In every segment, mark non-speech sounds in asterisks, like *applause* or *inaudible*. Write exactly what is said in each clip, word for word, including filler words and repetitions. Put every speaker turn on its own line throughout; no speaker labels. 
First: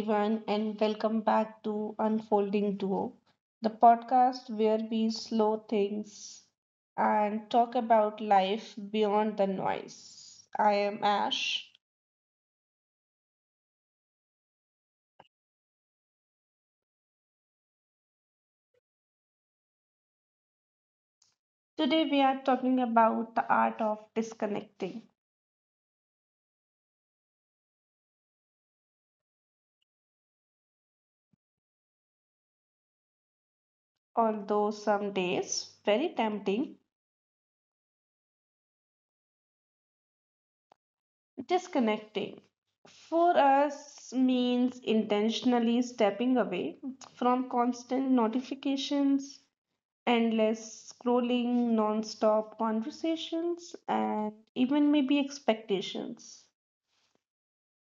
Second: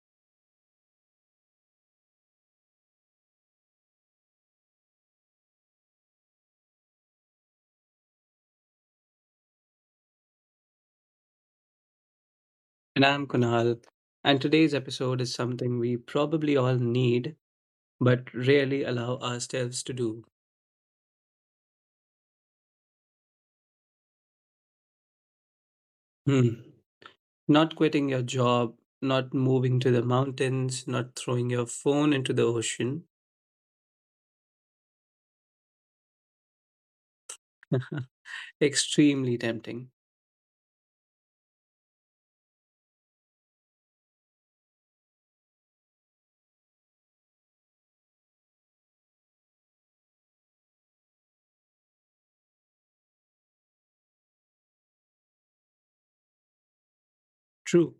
everyone, and welcome back to Unfolding Duo, the podcast where we slow things and talk about life beyond the noise. I am Ash.
And I'm Kunal, and today's episode is something we probably all need but rarely allow ourselves to do.
Today, we are talking about the art of disconnecting.
Hmm. Not quitting your job, not moving to the mountains, not throwing your phone into the ocean.
Although some days very tempting,
*laughs* Extremely tempting.
disconnecting for us means intentionally stepping away from constant notifications endless scrolling, non-stop conversations, and even maybe expectations.
True.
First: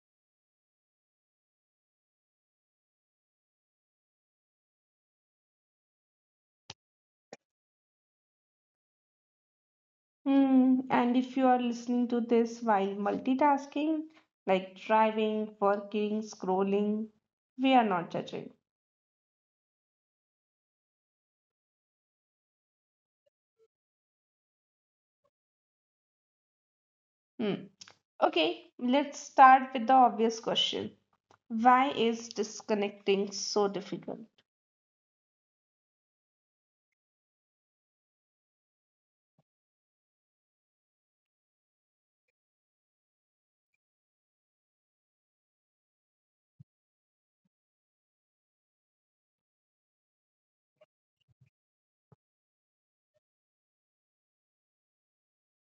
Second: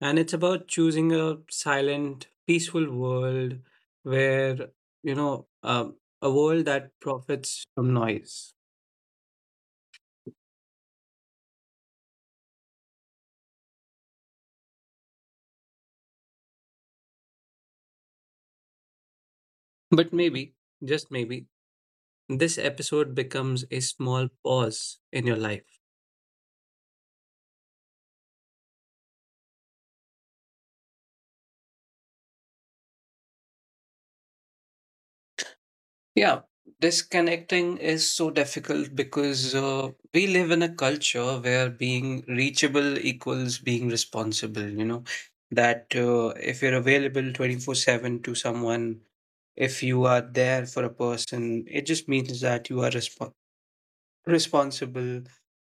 And it's about choosing a silent, peaceful world where, you know, um, a world that profits from noise.
Hmm. And if you are listening to this while multitasking, like driving, working, scrolling, we are not judging.
But maybe, just maybe, This episode becomes a small pause in your life.
Hmm. Okay, let's start with the obvious question. Why is disconnecting so difficult?
Yeah, disconnecting is so difficult because uh, we live in a culture where being reachable equals being responsible, you know, that uh, if you're available twenty-four seven to someone, if you are there for a person, it just means that you are resp- responsible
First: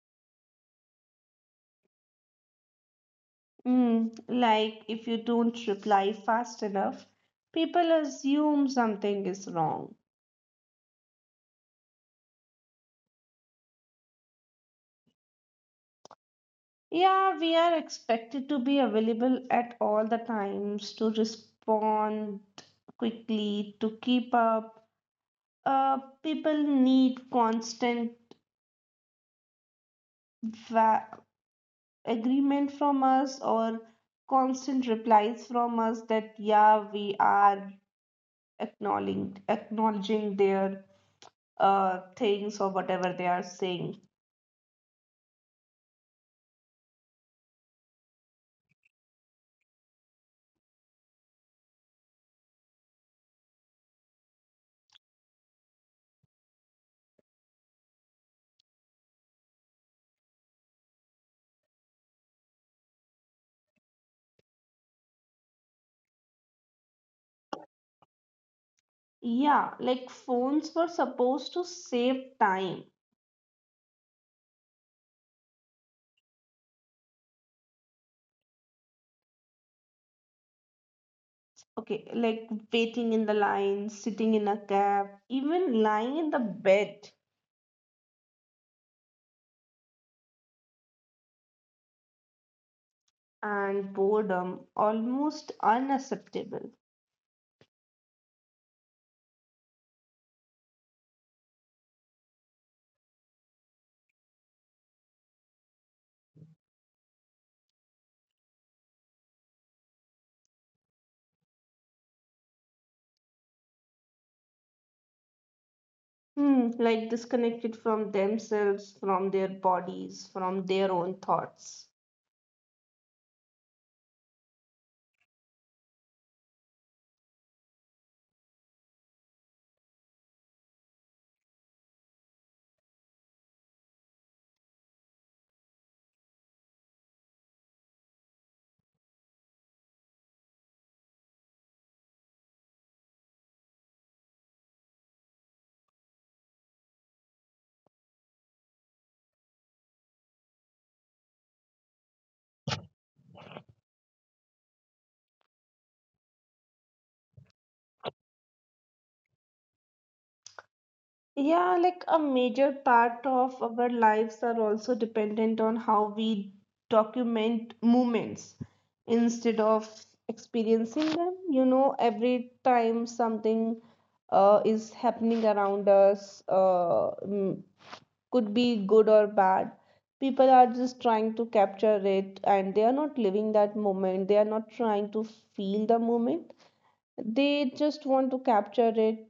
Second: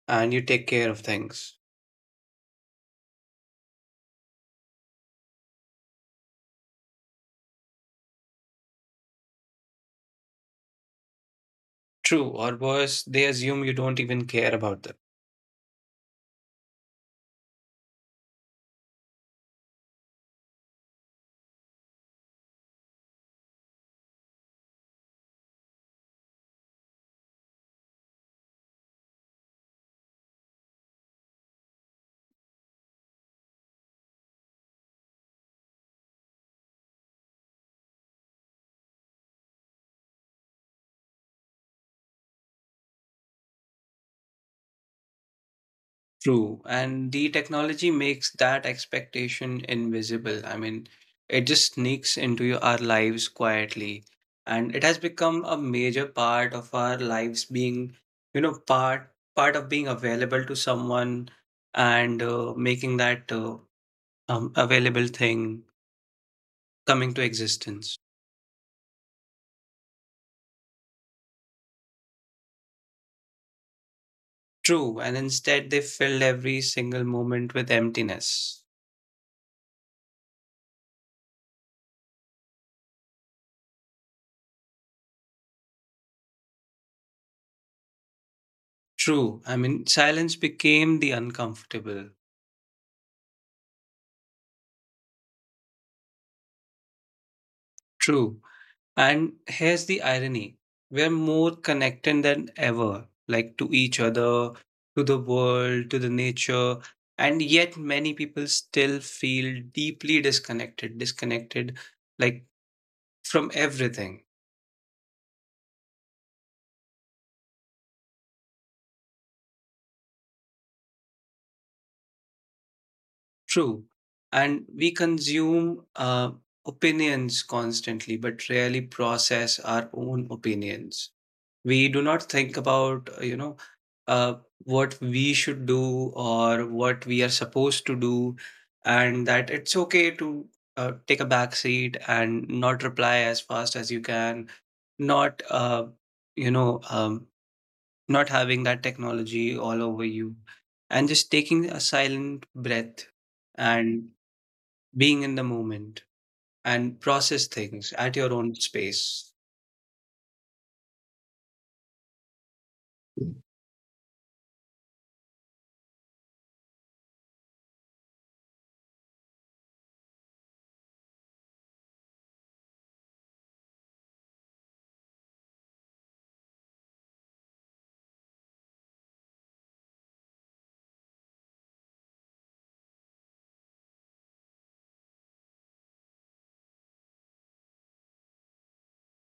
and you take care of things.
Mm, like if you don't reply fast enough, people assume something is wrong.
True, or worse, they assume you don't even care about them.
Yeah, we are expected to be available at all the times, to respond quickly, to keep up. Uh, People need constant va- agreement from us or constant replies from us that, yeah, we are acknowledging, acknowledging their uh, things or whatever they are saying.
True. And the technology makes that expectation invisible. I mean, it just sneaks into your, our lives quietly. And it has become a major part of our lives being, you know, part part of being available to someone and uh, making that uh, um, available thing coming to existence.
Yeah, like phones were supposed to save time.
True. And instead, they filled every single moment with emptiness.
Okay, like waiting in the line, sitting in a cab, even lying in the bed,
True. I mean, silence became the uncomfortable.
and boredom, almost unacceptable.
True. And here's the irony, we're more connected than ever, like to each other, to the world, to the nature. And yet, many people still feel deeply disconnected, disconnected like from everything.
Hmm, like disconnected from themselves, from their bodies, from their own thoughts.
True. And we consume uh, opinions constantly, but rarely process our own opinions. We do not think about uh, you know uh, what we should do or what we are supposed to do, and that it's okay to uh, take a back seat and not reply as fast as you can, not uh, you know um, not having that technology all over you, and just taking a silent breath and being in the moment, and process things at your own space.
Yeah, like a major part of our lives are also dependent on how we document moments instead of experiencing them. You know, Every time something uh, is happening around us, uh, mm, could be good or bad, people are just trying to capture it and they are not living that moment. They are not trying to feel the moment. They just want to capture it,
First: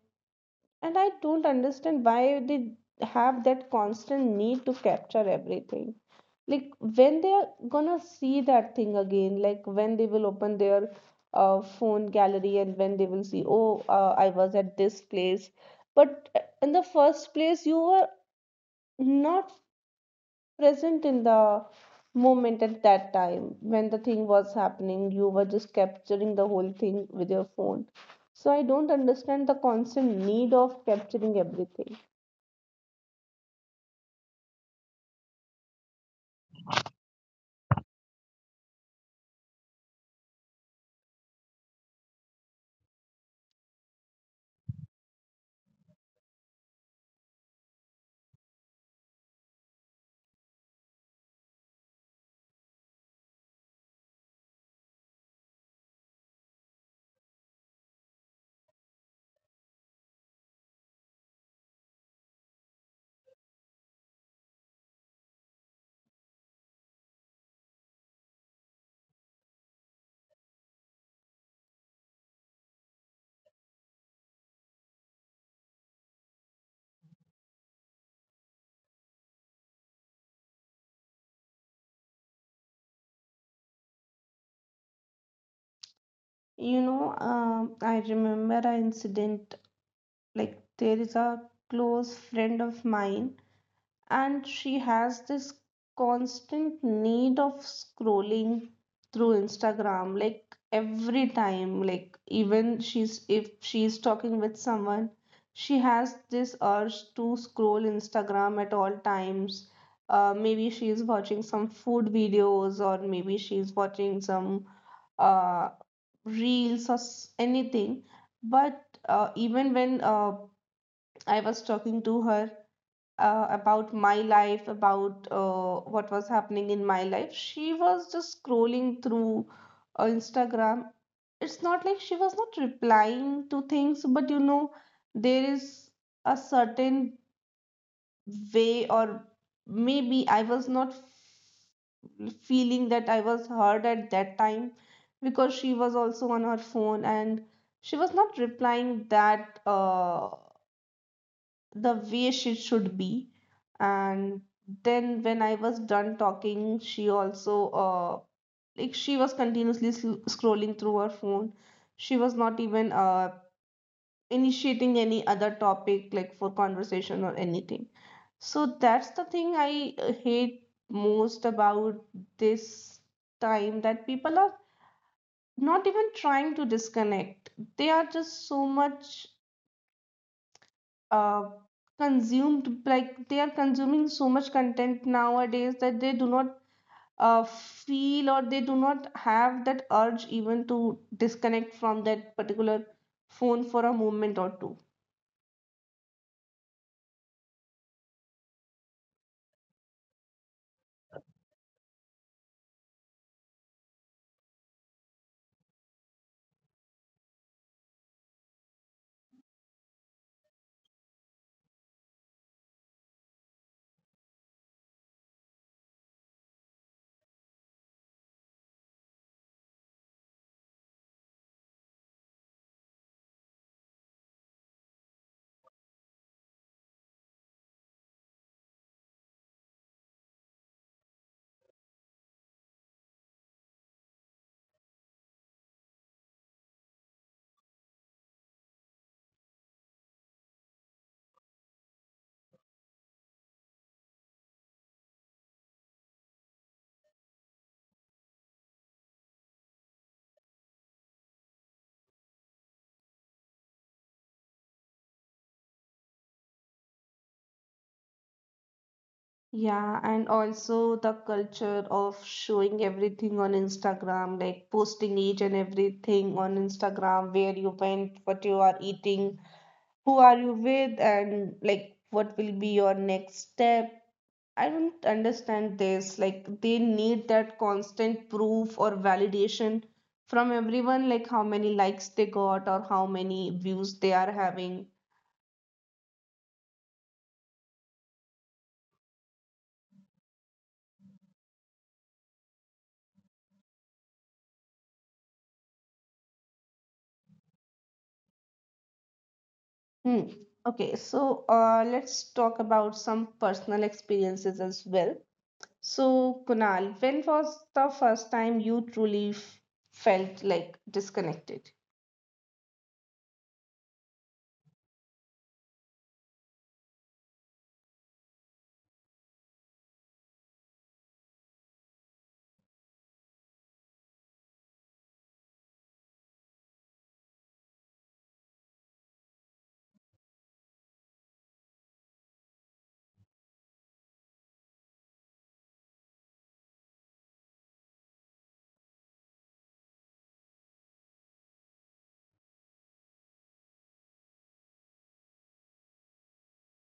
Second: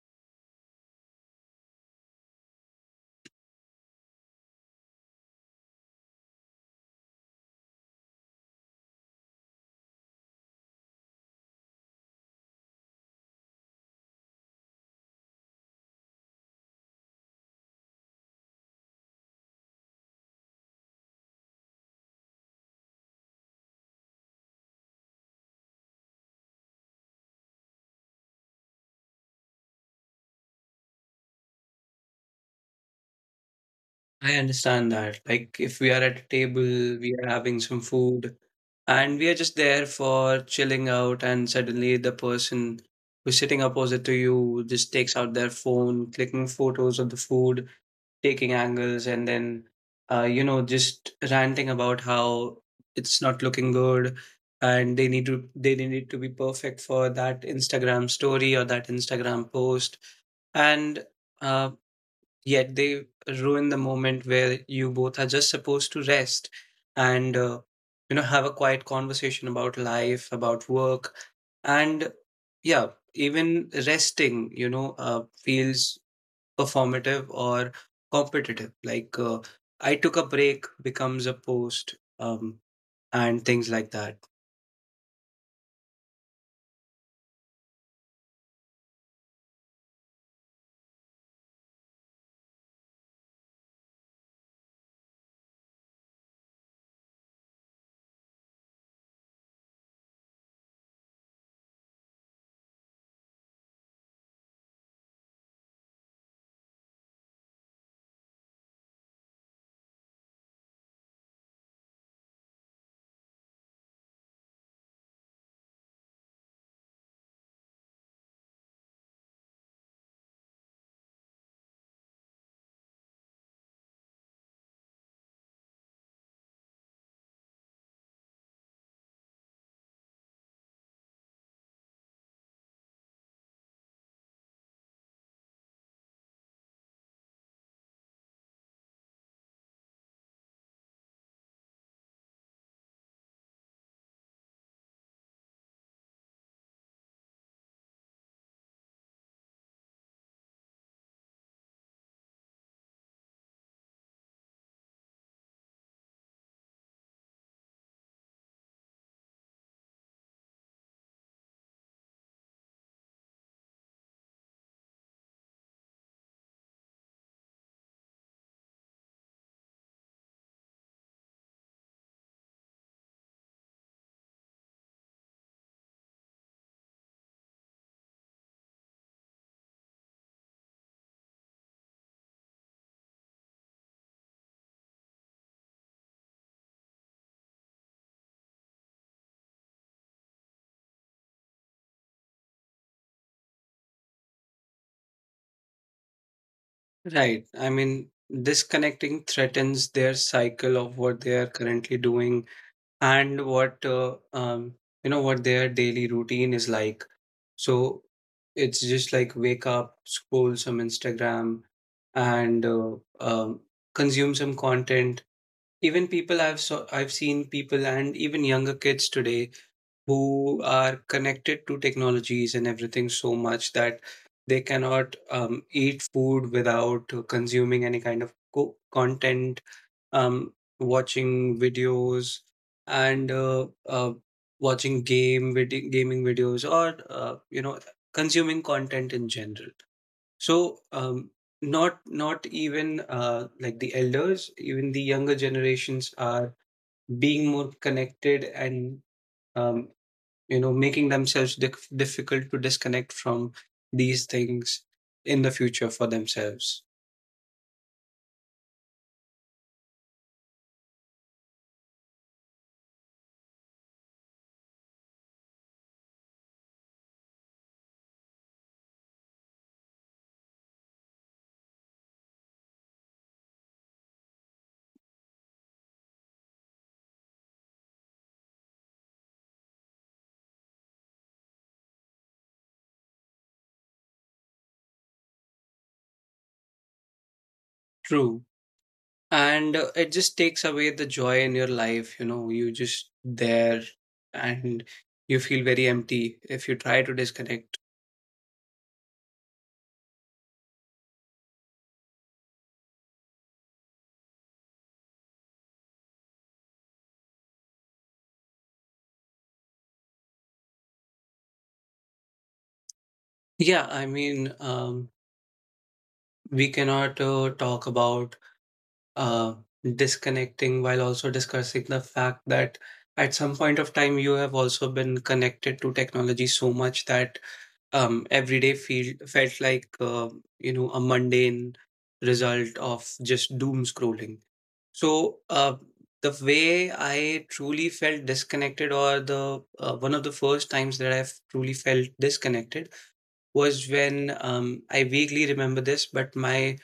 and I don't understand why they have that constant need to capture everything. Like when they are gonna see that thing again, like when they will open their uh, phone gallery and when they will see, oh, uh, I was at this place. But uh, in the first place, you were not present in the moment at that time when the thing was happening. You were just capturing the whole thing with your phone. So I don't understand the constant need of capturing everything.
I understand that. Like, if we are at a table, we are having some food, and we are just there for chilling out, and suddenly the person who's sitting opposite to you just takes out their phone, clicking photos of the food, taking angles, and then, uh, you know, just ranting about how it's not looking good, and they need to they need to be perfect for that Instagram story or that Instagram post, and. Uh, Yet they ruin the moment where you both are just supposed to rest and, uh, you know, have a quiet conversation about life, about work. And yeah, even resting, you know, uh, feels performative or competitive, like, uh, i took a break becomes a post um, and things like that.
You know, um, I remember an incident, like there is a close friend of mine, and she has this constant need of scrolling through Instagram like every time. Like, even she's if she's talking with someone, she has this urge to scroll Instagram at all times. Uh, maybe she's watching some food videos, or maybe she's watching some uh, reels or s- anything. But uh, even when uh, I was talking to her uh, about my life, about uh, what was happening in my life, she was just scrolling through uh, Instagram. It's not like she was not replying to things, but you know, there is a certain way, or maybe I was not feeling that I was heard at that time because she was also on her phone and she was not replying that uh, the way she should be. And then when I was done talking, she also uh, like she was continuously sl- scrolling through her phone. She was not even uh, initiating any other topic like for conversation or anything. So that's the thing I uh, hate most about this time, that people are not even trying to disconnect. They are just so much uh, consumed, like they are consuming so much content nowadays that they do not uh, feel, or they do not have that urge even to disconnect from that particular phone for a moment or two.
Right, I mean, disconnecting threatens their cycle of what they are currently doing and what uh, um, you know, what their daily routine is like. So it's just like wake up, scroll some Instagram, and uh, um, consume some content. Even people I've saw, I've seen people, and even younger kids today who are connected to technologies and everything so much that they cannot um, eat food without uh, consuming any kind of co- content, um, watching videos and uh, uh, watching game vid- gaming videos, or uh, you know, consuming content in general. So um, not not even uh, like the elders, even the younger generations are being more connected and, um, you know, making themselves dif- difficult to disconnect from these things in the future for themselves.
Yeah, and also the culture of showing everything on Instagram, like posting each and everything on Instagram, where you went, what you are eating, who are you with, and like what will be your next step. I don't understand this. Like they need that constant proof or validation from everyone, like how many likes they got or how many views they are having.
True. And uh, it just takes away the joy in your life. You know, you just there, and you feel very empty if you try to disconnect.
Hmm. Okay, so uh, let's talk about some personal experiences as well. So, Kunal, when was the first time you truly f- felt like disconnected?
Yeah, I mean, um, we cannot uh, talk about uh, disconnecting while also discussing the fact that at some point of time you have also been connected to technology so much that um, every day feel felt like uh, you know, a mundane result of just doom scrolling. So, uh, the way I truly felt disconnected, or the uh, one of the first times that I've truly felt disconnected, was when, um, I vaguely remember this, but my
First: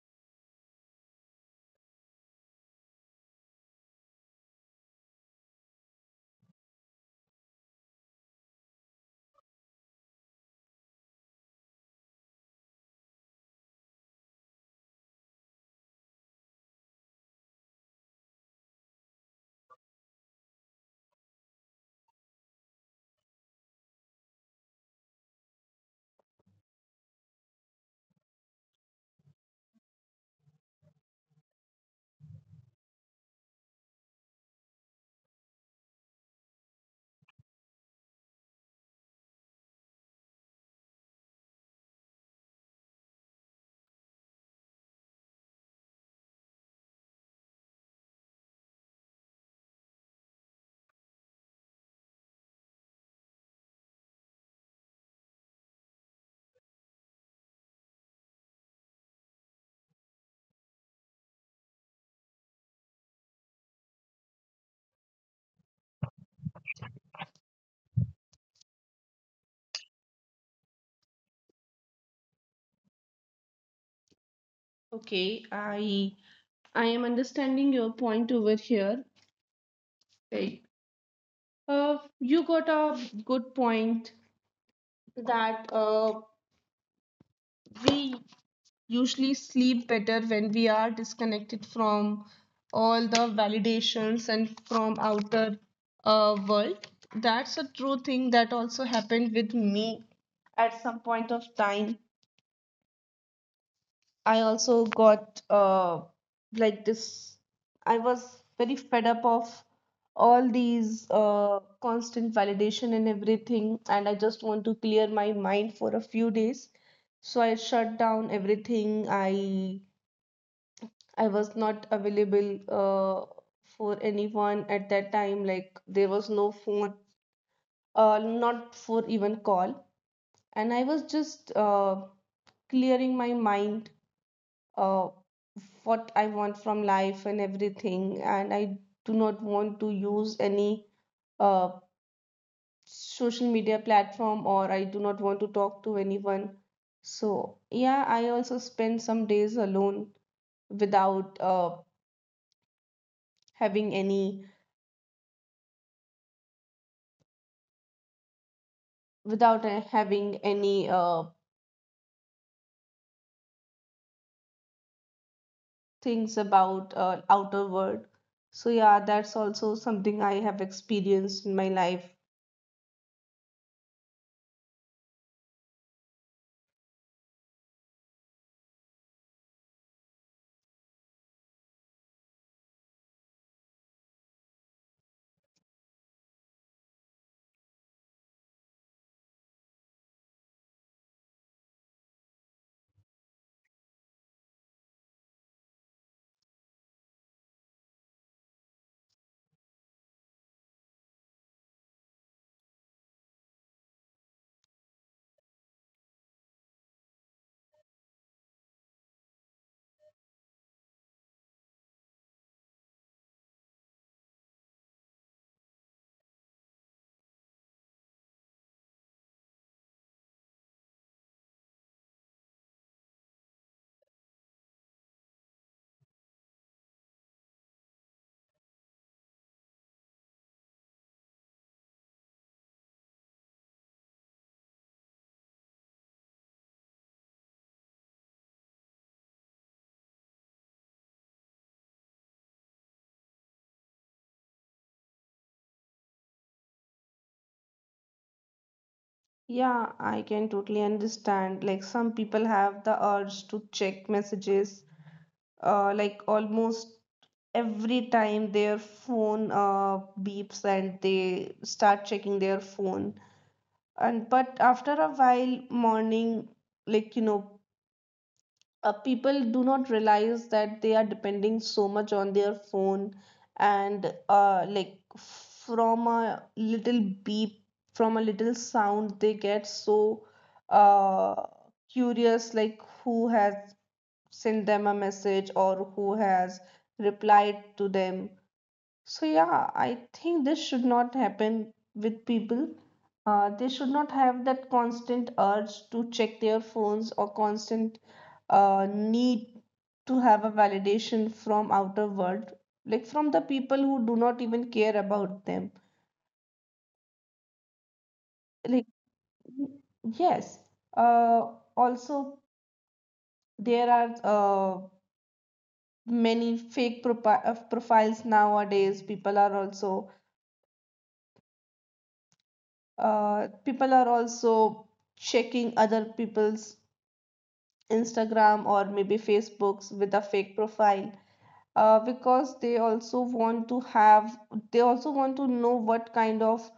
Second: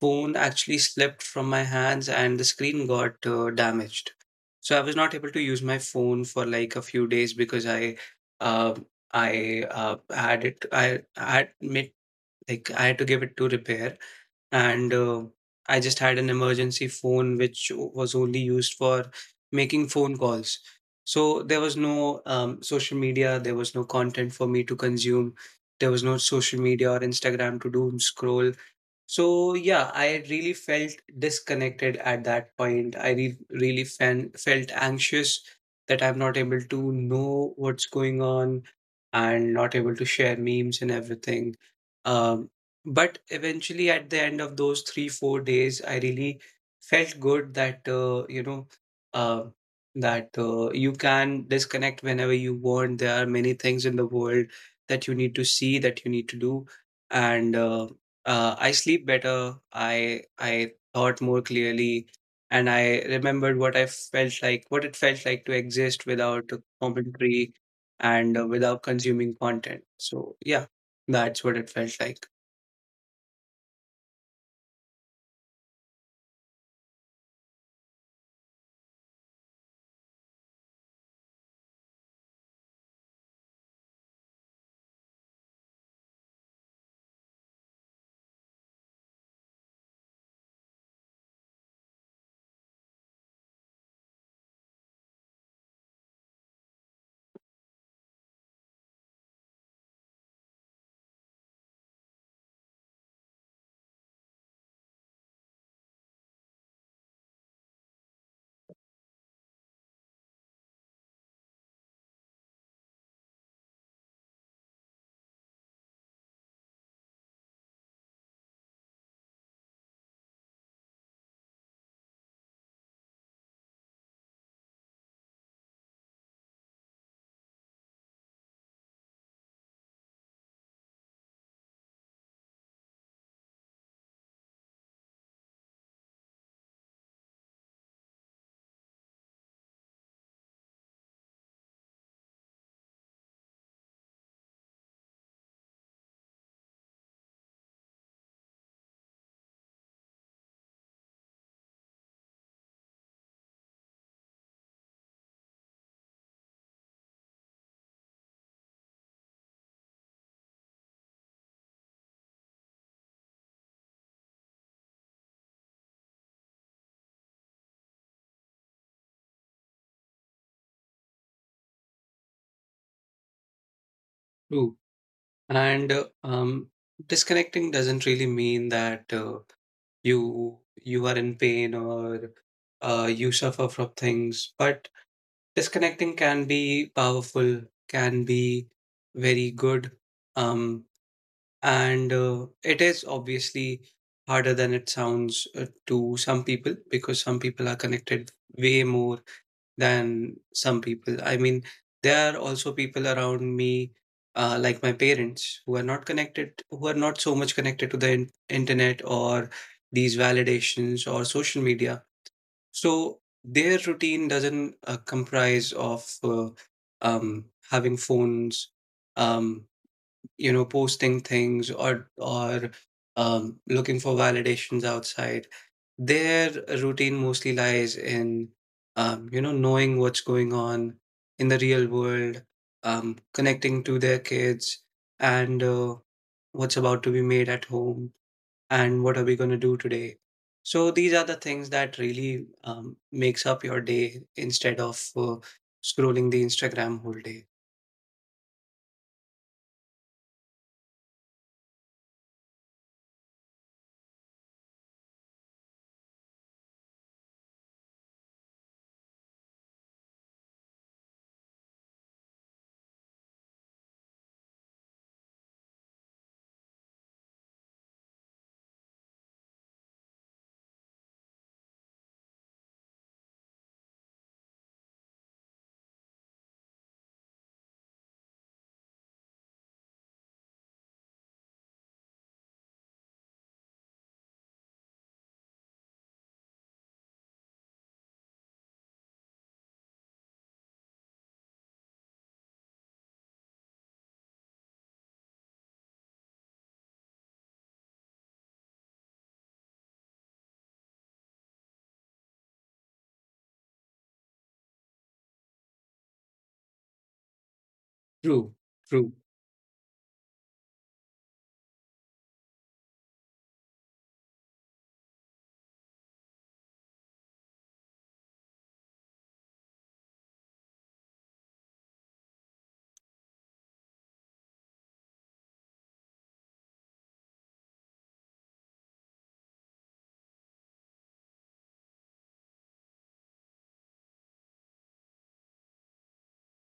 phone actually slipped from my hands and the screen got uh, damaged. So I was not able to use my phone for like a few days because I, uh, I uh, had it. I had like, I had to give it to repair, and uh, I just had an emergency phone which was only used for making phone calls. So there was no um, social media, there was no content for me to consume, there was no social media or Instagram to doom scroll. So yeah, I really felt disconnected at that point. I re- really fan- felt anxious that I'm not able to know what's going on and not able to share memes and everything. Um, but eventually, at the end of those three, four days, I really felt good that uh, you know uh, that uh, you can disconnect whenever you want. There are many things in the world that you need to see, that you need to do, and. Uh, uh, I sleep better. I I thought more clearly, and I remembered what I felt like, what it felt like to exist without a commentary and uh, without consuming content. So yeah, that's what it felt like.
Okay, I I am understanding your point over here. Like, uh, you got a good point that uh, we usually sleep better when we are disconnected from all the validations and from outer uh, world. That's a true thing that also happened with me. At some point of time, I also got uh, like this, I was very fed up of all these uh, constant validation and everything, and I just want to clear my mind for a few days. So I shut down everything. i I was not available uh, for anyone at that time. Like there was no phone, uh, not for even call, and I was just uh, clearing my mind, uh, what I want from life and everything. And I do not want to use any uh, social media platform, or I do not want to talk to anyone. So yeah, I also spent some days alone without uh, having any without uh, having any uh, things about uh, outer world. So yeah, that's also something I have experienced in my life.
True. And uh, um, disconnecting doesn't really mean that uh, you you are in pain or uh, you suffer from things, but disconnecting can be powerful, can be very good. Um, And uh, it is obviously harder than it sounds uh, to some people, because some people are connected way more than some people. I mean, there are also people around me, uh, like my parents, who are not connected, who are not so much connected to the in- internet or these validations or social media. So their routine doesn't uh, comprise of uh, um, having phones. Um, you know, posting things or or um, looking for validations outside their routine mostly lies in, um, you know, knowing what's going on in the real world, um, connecting to their kids and uh, what's about to be made at home and what are we going to do today. So these are the things that really um, makes up your day instead of uh, scrolling the Instagram whole day.
Yeah, I can totally understand. Like some people have the urge to check messages, uh, like almost every time their phone uh, beeps and they start checking their phone. And but after a while, morning, like you know, uh, people do not realize that they are depending so much on their phone, and uh, like from a little beep, from a little sound, they get so uh, curious, like who has sent them a message or who has replied to them. So yeah, I think this should not happen with people. Uh, they should not have that constant urge to check their phones or constant uh, need to have a validation from outer world, like from the people who do not even care about them.
True.
Like
True.
yes, uh, also there are uh, many fake propi- uh, profiles nowadays. People are also uh, people are also checking other people's Instagram or maybe Facebooks with a fake profile uh, because they also want to have, they also want to know what kind of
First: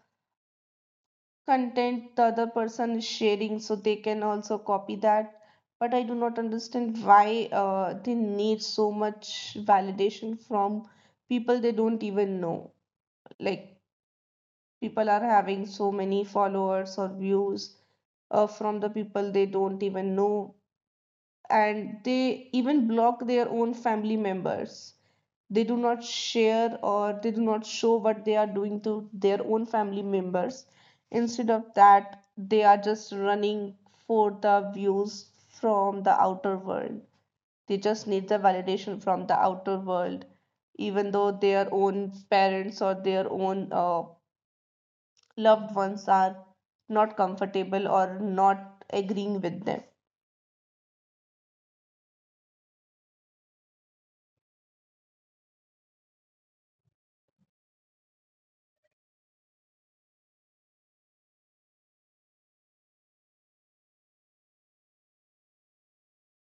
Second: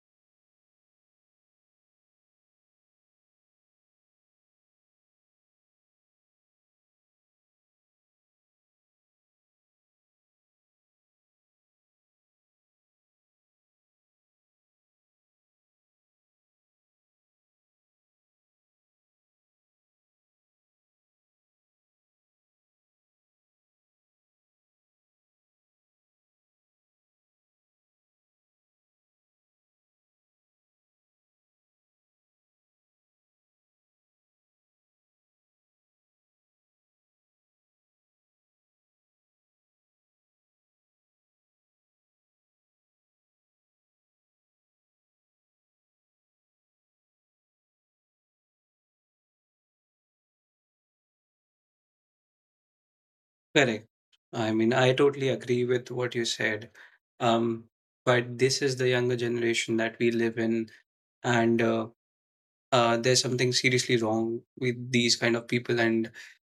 content the other person is sharing so they can also copy that. But I do not understand why uh, they need so much validation from people they don't even know. Like, people are having so many followers or views uh, from the people they don't even know, and they even block their own family members. They do not share, or they do not show what they are doing to their own family members. Instead of that, they are just running for the views from the outer world. They just need the validation from the outer world, even though their own parents or their own uh, loved ones are not comfortable or not agreeing with them.
Correct. I mean, I totally agree with what you said. Um, but this is the younger generation that we live in, and uh, uh, there's something seriously wrong with these kind of people, and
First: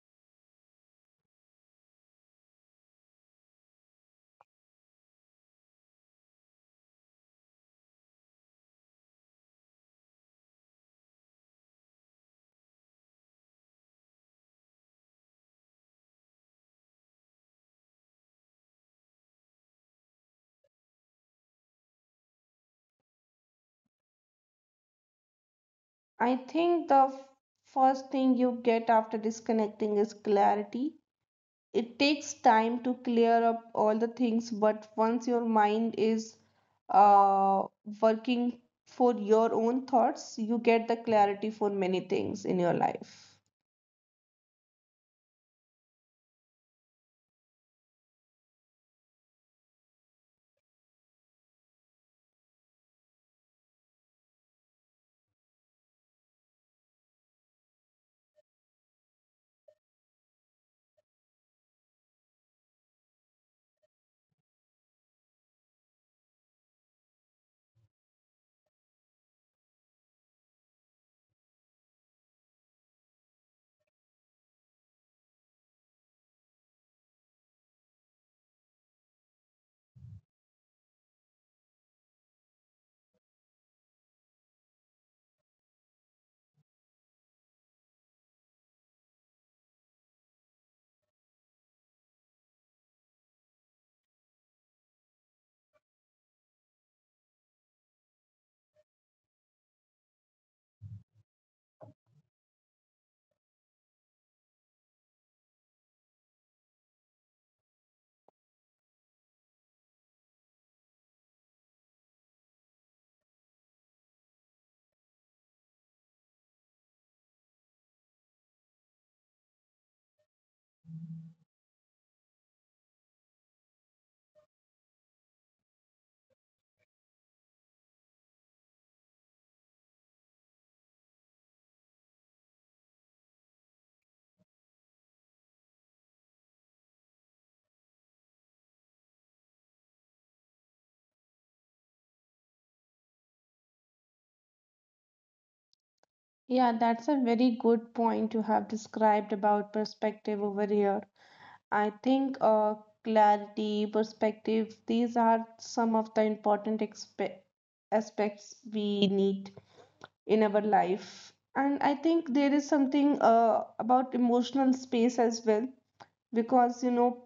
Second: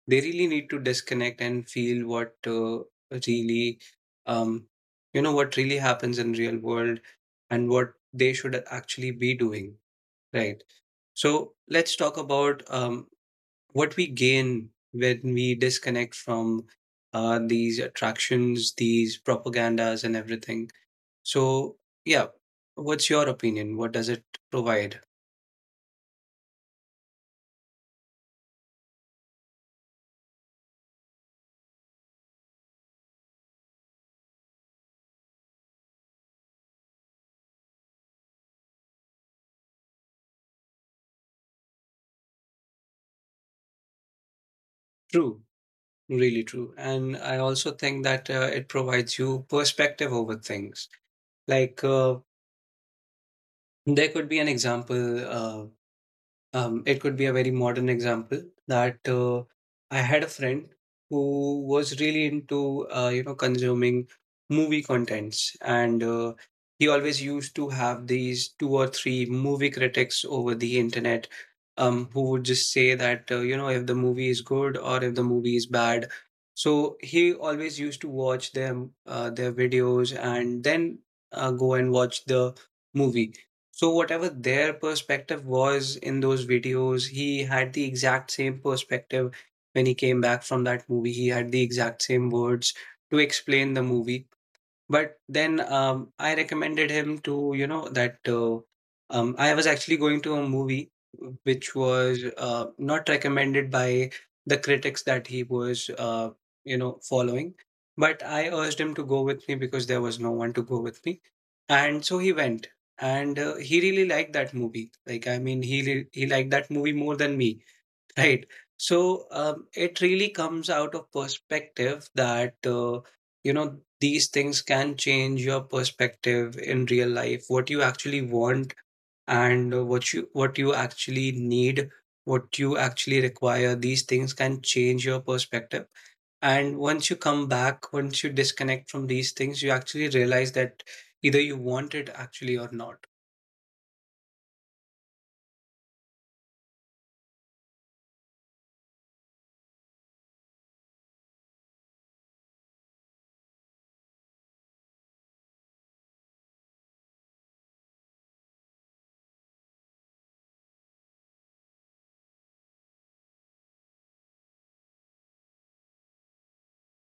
they really need to disconnect and feel what uh, really, um, you know, what really happens in real world, and what they should actually be doing. Right. So let's talk about um, what we gain when we disconnect from uh, these attractions, these propagandas, and everything. So, yeah, what's your opinion? What does it provide?
I think the first thing you get after disconnecting is clarity. It takes time to clear up all the things, but once your mind is uh, working for your own thoughts, you get the clarity for many things in your life.
True, really true. And I also think that uh, it provides you perspective over things. Like, uh, there could be an example. Uh, Um, it could be a very modern example that uh, I had a friend who was really into uh, you know, consuming movie contents, and uh, he always used to have these two or three movie critics over the internet, um, who would just say that uh, you know, if the movie is good or if the movie is bad. So he always used to watch them, uh, their videos, and then uh, go and watch the movie. So whatever their perspective was in those videos, he had the exact same perspective when he came back from that movie. He had the exact same words to explain the movie. But then, um, I recommended him to, you know, that uh, um, I was actually going to a movie which was uh, not recommended by the critics that he was, uh, you know, following. But I urged him to go with me because there was no one to go with me. And so he went. And uh, he really liked that movie. Like, I mean, he, li- he liked that movie more than me. Right. So, um, it really comes out of perspective that, uh, you know, these things can change your perspective in real life, what you actually want and uh, what you what you actually need, what you actually require. These things can change your perspective. And once you come back, once you disconnect from these things, you actually realize that either you want it actually or not.
Yeah, that's a very good point you have described about perspective over here. I think uh, clarity, perspective, these are some of the important expe- aspects we need in our life. And I think there is something uh, about emotional space as well, because you know,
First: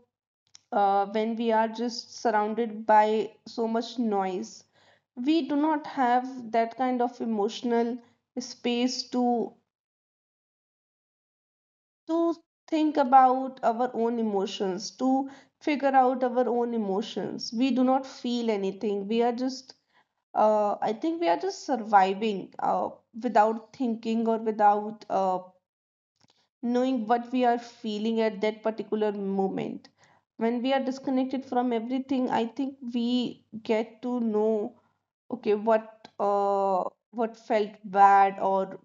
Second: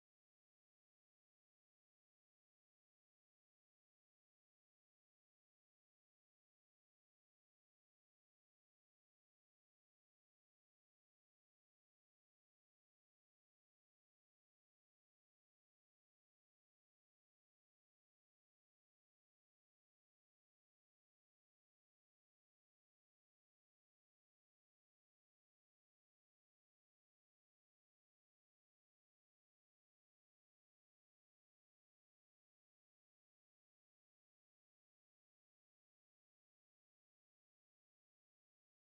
uh, when we are just surrounded by so much noise, we do not have that kind of emotional space to to think about our own emotions, to figure out our own emotions. We do not feel anything. We are just, uh, I think we are just surviving uh, without thinking or without uh, knowing what we are feeling at that particular moment. When we are disconnected from everything, I think we get to know, okay, what uh what felt bad, or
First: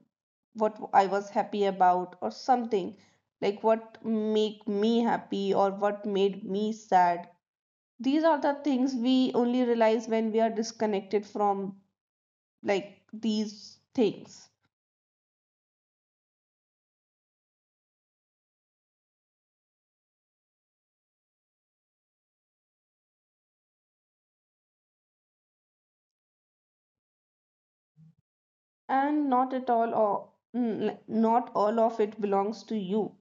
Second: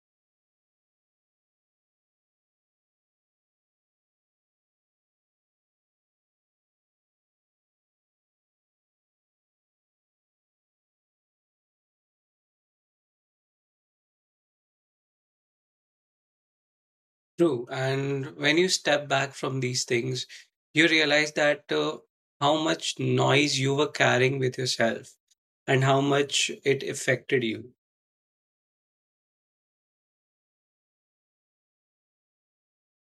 what I was happy about, or something, like what make me happy or what made me sad. These are the things we only realize when we are disconnected from like these things.
True. And when you step back from these things, you realize that uh, how much noise you were carrying with yourself and how much it affected you.
And not at all, or n- like, not all of it belongs to you.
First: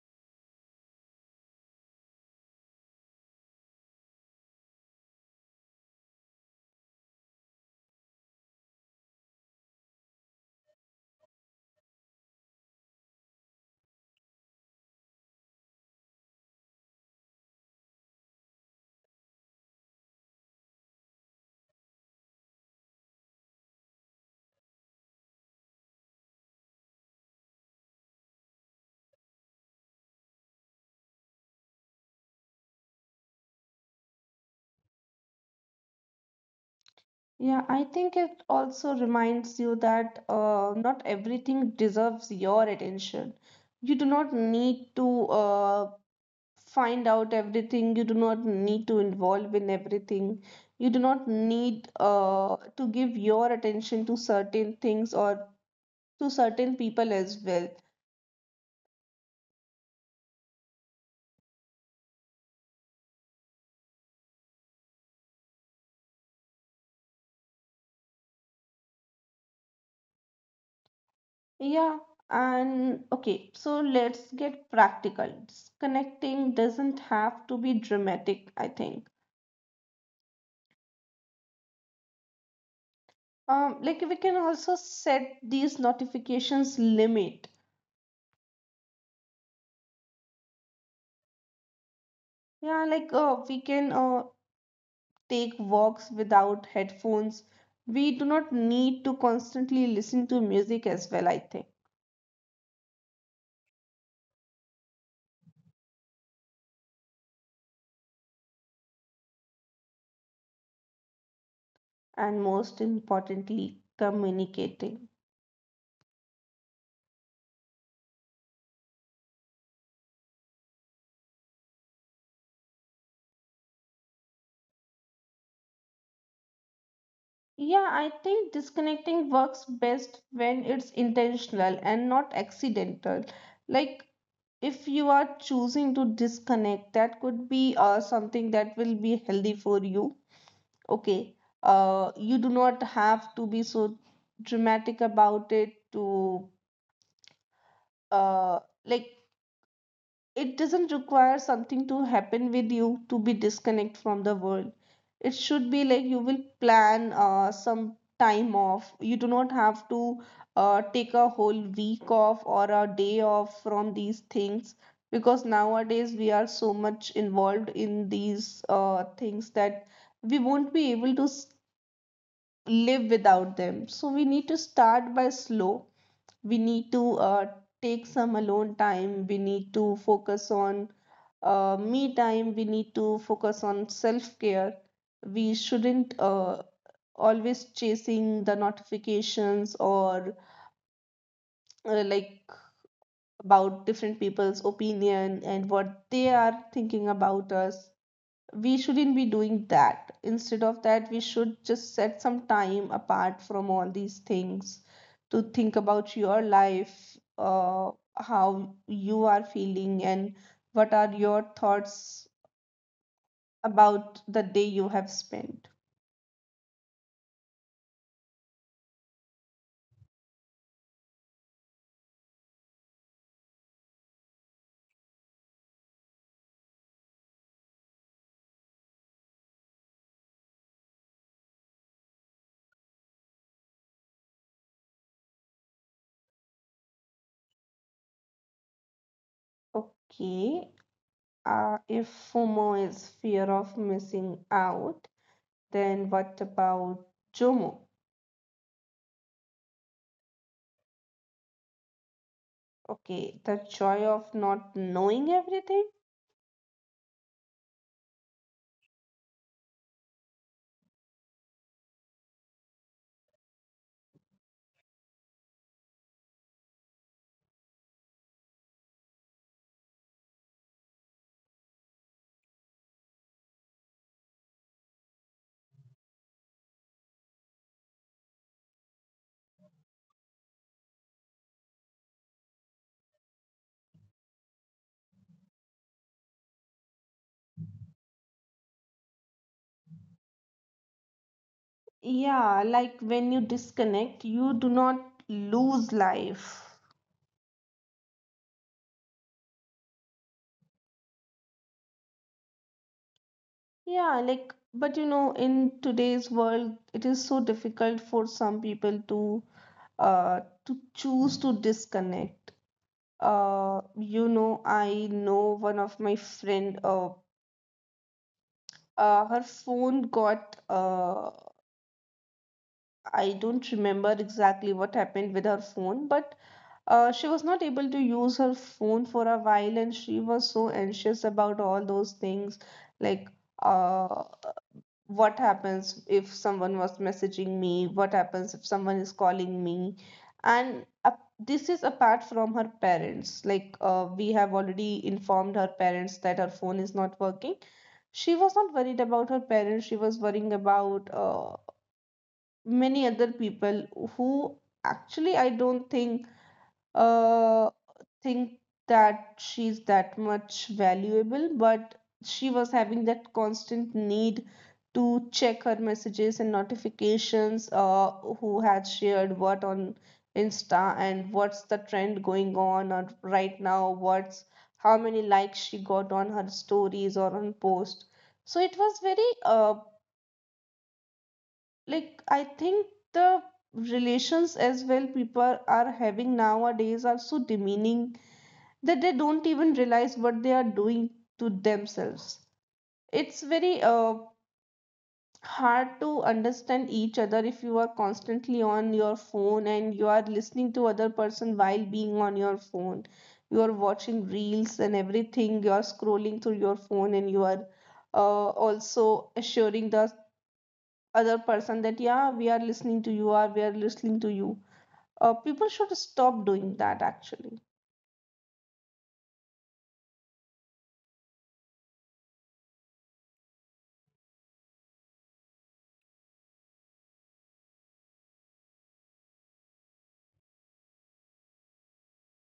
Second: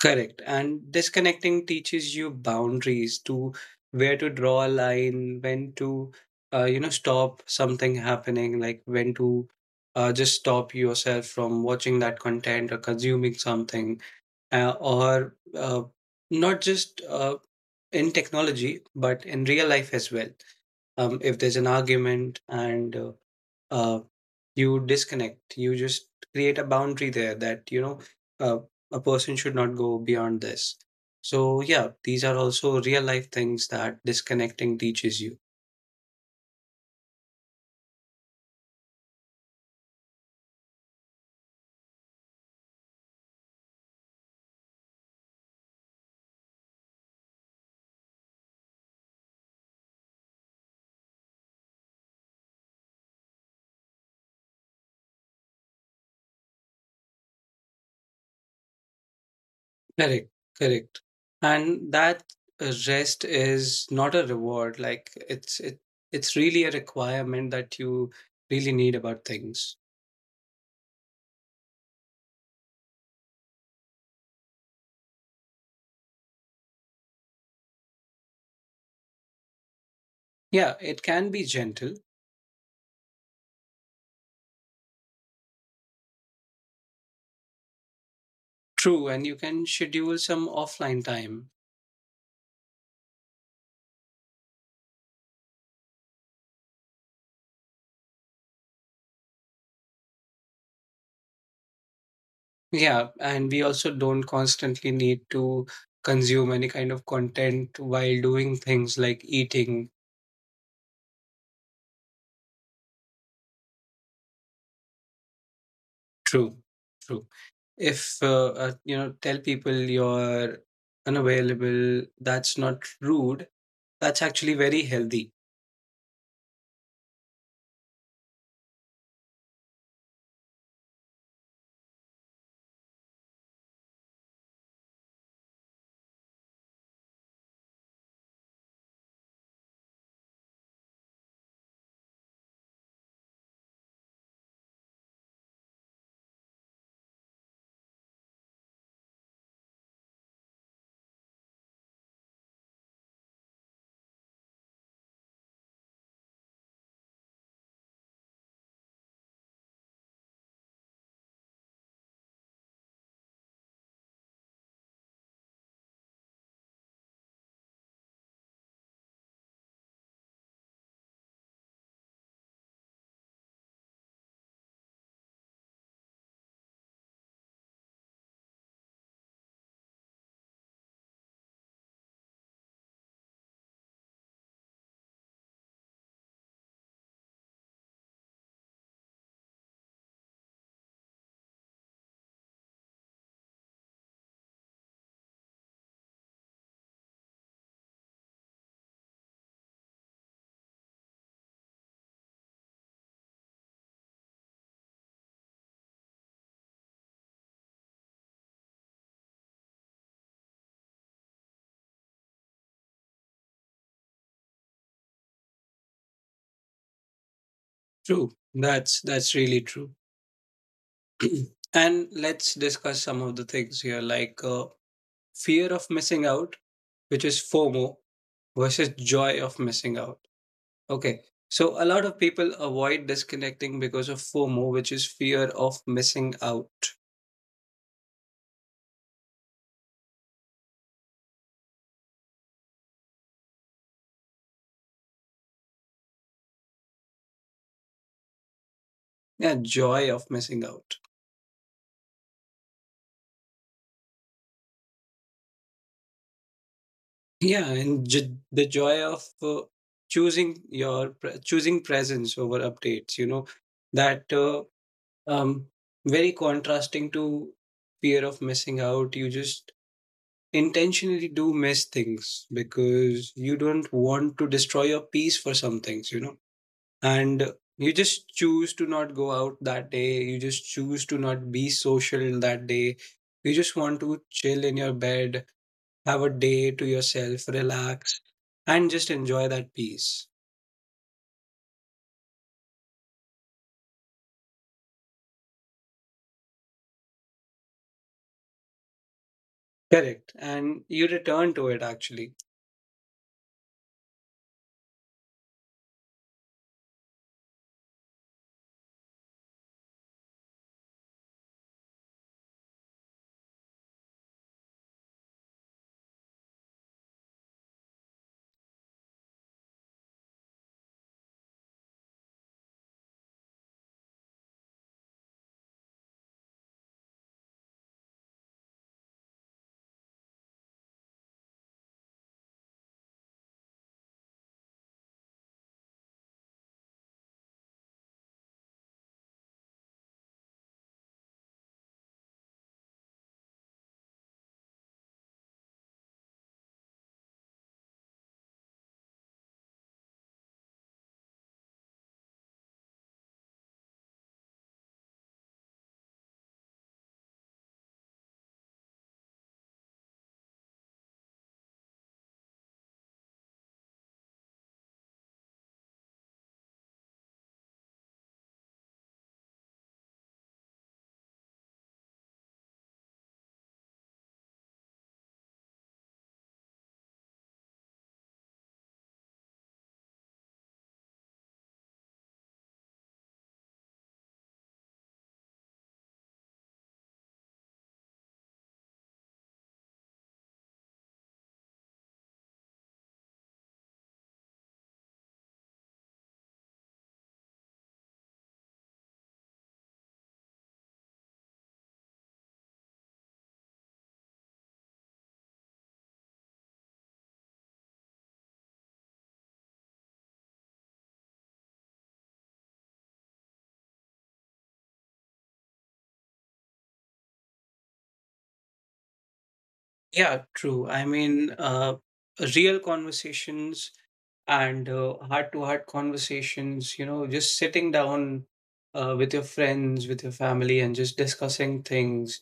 Correct. And disconnecting teaches you boundaries, to where to draw a line, when to, uh, you know, stop something happening, like when to uh, just stop yourself from watching that content or consuming something, uh, or uh, not just uh, in technology, but in real life as well. Um, if there's an argument and, uh, uh, you disconnect, you just create a boundary there that, you know, uh, a person should not go beyond this. So, yeah, these are also real life things that disconnecting teaches you.
Yeah, I think it also reminds you that uh, not everything deserves your attention. You do not need to uh, find out everything. You do not need to involve in everything. You do not need uh, to give your attention to certain things or to certain people as well.
Correct, correct. And that uh, rest is not a reward. Like it's it it's really a requirement that you really need about things.
Yeah, and okay, so let's get practical. Disconnecting doesn't have to be dramatic. I think
Yeah, it can be gentle,
um like we can also set these notifications limit.
true, and you can schedule some offline time.
Yeah like uh, we can, uh, take walks without headphones. We do not need to constantly listen to music as well, I think.
Yeah, and we also don't constantly need to consume any kind of content while doing things like eating.
And most importantly, communicating.
True, true. If uh, uh, you know, tell people you're unavailable, that's not rude. That's actually very healthy.
Yeah, I think disconnecting works best when it's intentional and not accidental. Like, if you are choosing to disconnect, that could be uh, something that will be healthy for you. Okay, uh, you do not have to be so dramatic about it to, uh, like, it doesn't require something to happen with you to be disconnect from the world. It should be like you will plan uh, some time off. You do not have to uh, take a whole week off or a day off from these things, because nowadays we are so much involved in these uh, things that we won't be able to s- live without them. So we need to start by slow. We need to, uh, take some alone time. We need to focus on, uh, me time. We need to focus on self care. We shouldn't uh, always chasing the notifications, or, uh, like about different people's opinion and what they are thinking about us. We shouldn't be doing that. Instead of that, we should just set some time apart from all these things to think about your life, uh, how you are feeling, and what are your thoughts about the day you have spent.
True. That's that's really true. *clears throat* And let's discuss some of the things here, like, uh, fear of missing out, which is FOMO versus joy of missing out. Okay, so a lot of people avoid disconnecting because of FOMO, which is fear of missing out.
Okay, uh, if FOMO is fear of missing out, then what about JOMO?
Yeah, joy of missing out.
Okay, the joy of not knowing everything.
Yeah, and j- the joy of, uh, choosing your pre- choosing presence over updates. You know that, uh, um, very contrasting to fear of missing out. You just intentionally do miss things because you don't want to destroy your peace for some things. You know, and you just choose to not go out that day. You just choose to not be social that day. You just want to chill in your bed, have a day to yourself, relax, and just enjoy that peace.
Yeah, like when you disconnect, you do not lose life.
Correct. And you return to it actually.
Yeah, like, but you know, in today's world, it is so difficult for some people to uh to choose to disconnect. Uh, you know, I know one of my friend, uh, uh her phone got uh I don't remember exactly what happened with her phone, but uh, she was not able to use her phone for a while, and she was so anxious about all those things, like, uh, what happens if someone was messaging me, what happens if someone is calling me, and, uh, this is apart from her parents. Like, uh, we have already informed her parents that her phone is not working. She was not worried about her parents, she was worrying about uh, many other people who actually I don't think uh think that she's that much valuable, but she was having that constant need to check her messages and notifications, uh, who had shared what on Insta and what's the trend going on or right now, what's how many likes she got on her stories or on post. So it was very, uh, like I think the relations as well people are having nowadays are so demeaning that they don't even realize what they are doing to themselves. It's very uh, hard to understand each other if you are constantly on your phone and you are listening to other person while being on your phone. You are watching reels and everything. You are scrolling through your phone and you are uh, also assuring the other person that yeah we are listening to you or we are listening to you uh, people should stop doing that actually.
Yeah, true. I mean, uh, real conversations and uh, heart-to-heart conversations, you know, just sitting down uh, with your friends, with your family, and just discussing things,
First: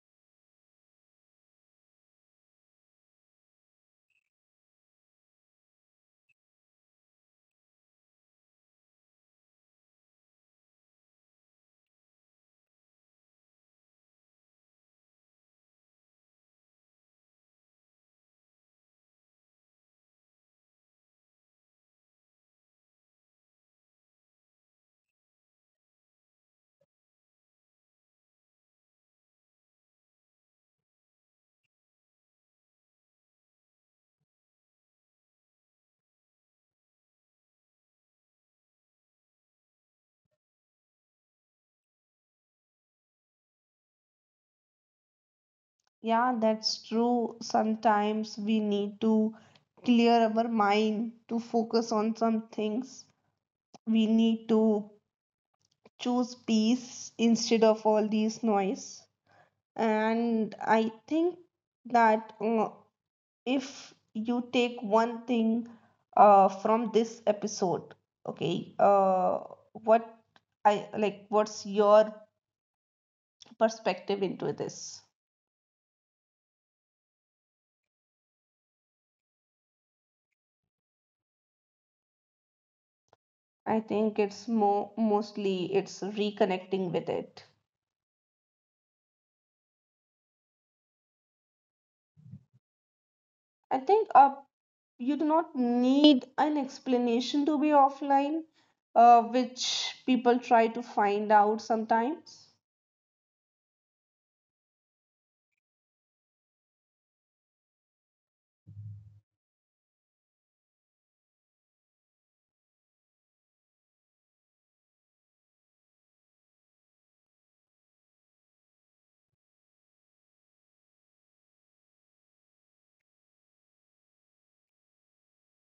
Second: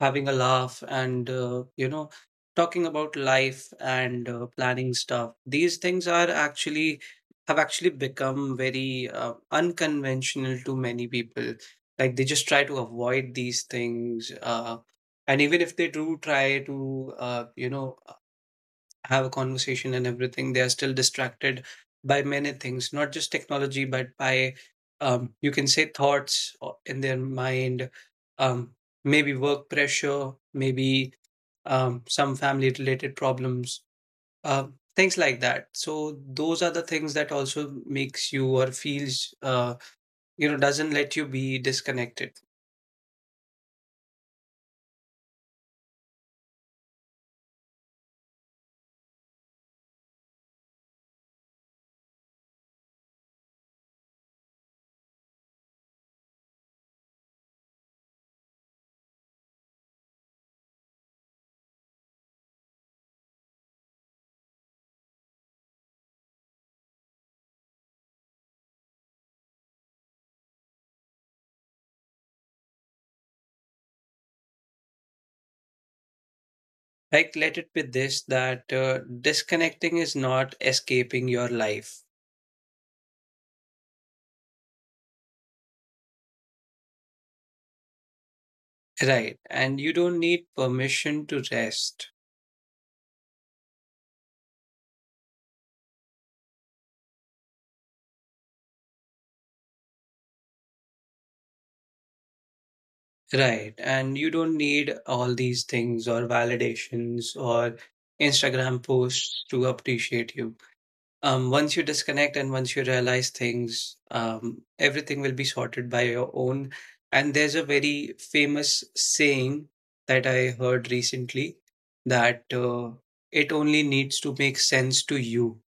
having a laugh, and, uh, you know, talking about life and uh, planning stuff. These things are actually, have actually become very uh, unconventional to many people. Like they just try to avoid these things, uh, and even if they do try to, uh, you know, have a conversation and everything, they are still distracted by many things, not just technology, but by, um, you can say thoughts o- in their mind, um, maybe work pressure, maybe um, some family related problems, uh, things like that. So those are the things that also makes you or feels, uh, you know, doesn't let you be disconnected.
Yeah, that's true, sometimes we need to clear our mind to focus on some things. We need to choose peace instead of all these noise. And I think that, uh, if you take one thing uh, from this episode, okay, uh, what I like, what's your perspective into this?
Like let it be this that uh, disconnecting is not escaping your life.
I think it's more mostly it's reconnecting with it.
Right. And you don't need permission to rest.
I think, uh, you do not need an explanation to be offline, uh, which people try to find out sometimes.
Right. And you don't need all these things or validations or Instagram posts to appreciate you. Um, once you disconnect and once you realize things, um, everything will be sorted by your own. And there's a very famous saying that I heard recently that uh, it only needs to make sense to you.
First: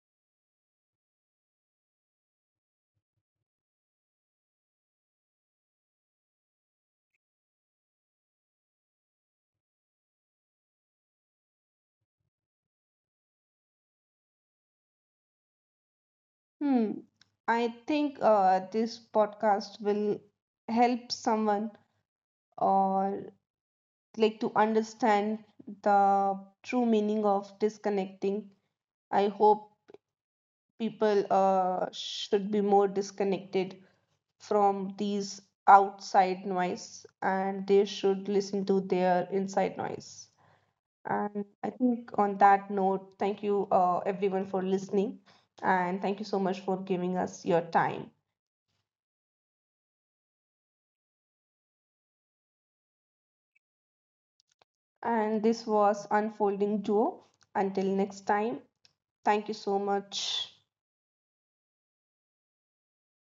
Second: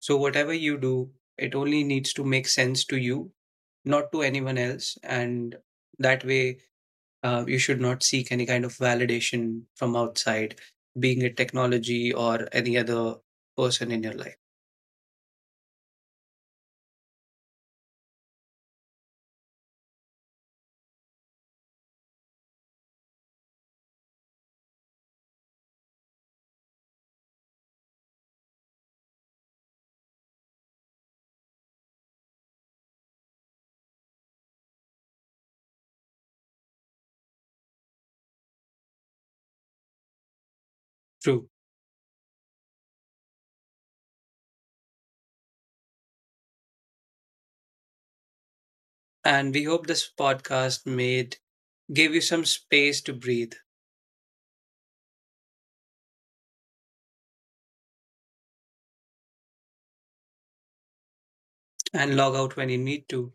So, whatever you do, it only needs to make sense to you, not to anyone else. And that way, uh, you should not seek any kind of validation from outside, being it technology or any other person in your life.
Hmm. I think uh, this podcast will help someone or like to understand the true meaning of disconnecting. I hope people uh, should be more disconnected from these outside noise and they should listen to their inside noise. And
True.
I think on that note, thank you uh, everyone for listening, and thank you so much for giving us your time.
And we hope this podcast made gave you some space to breathe
And this was Unfolding Duo. Until next time, thank you so much.
and log out when you need to.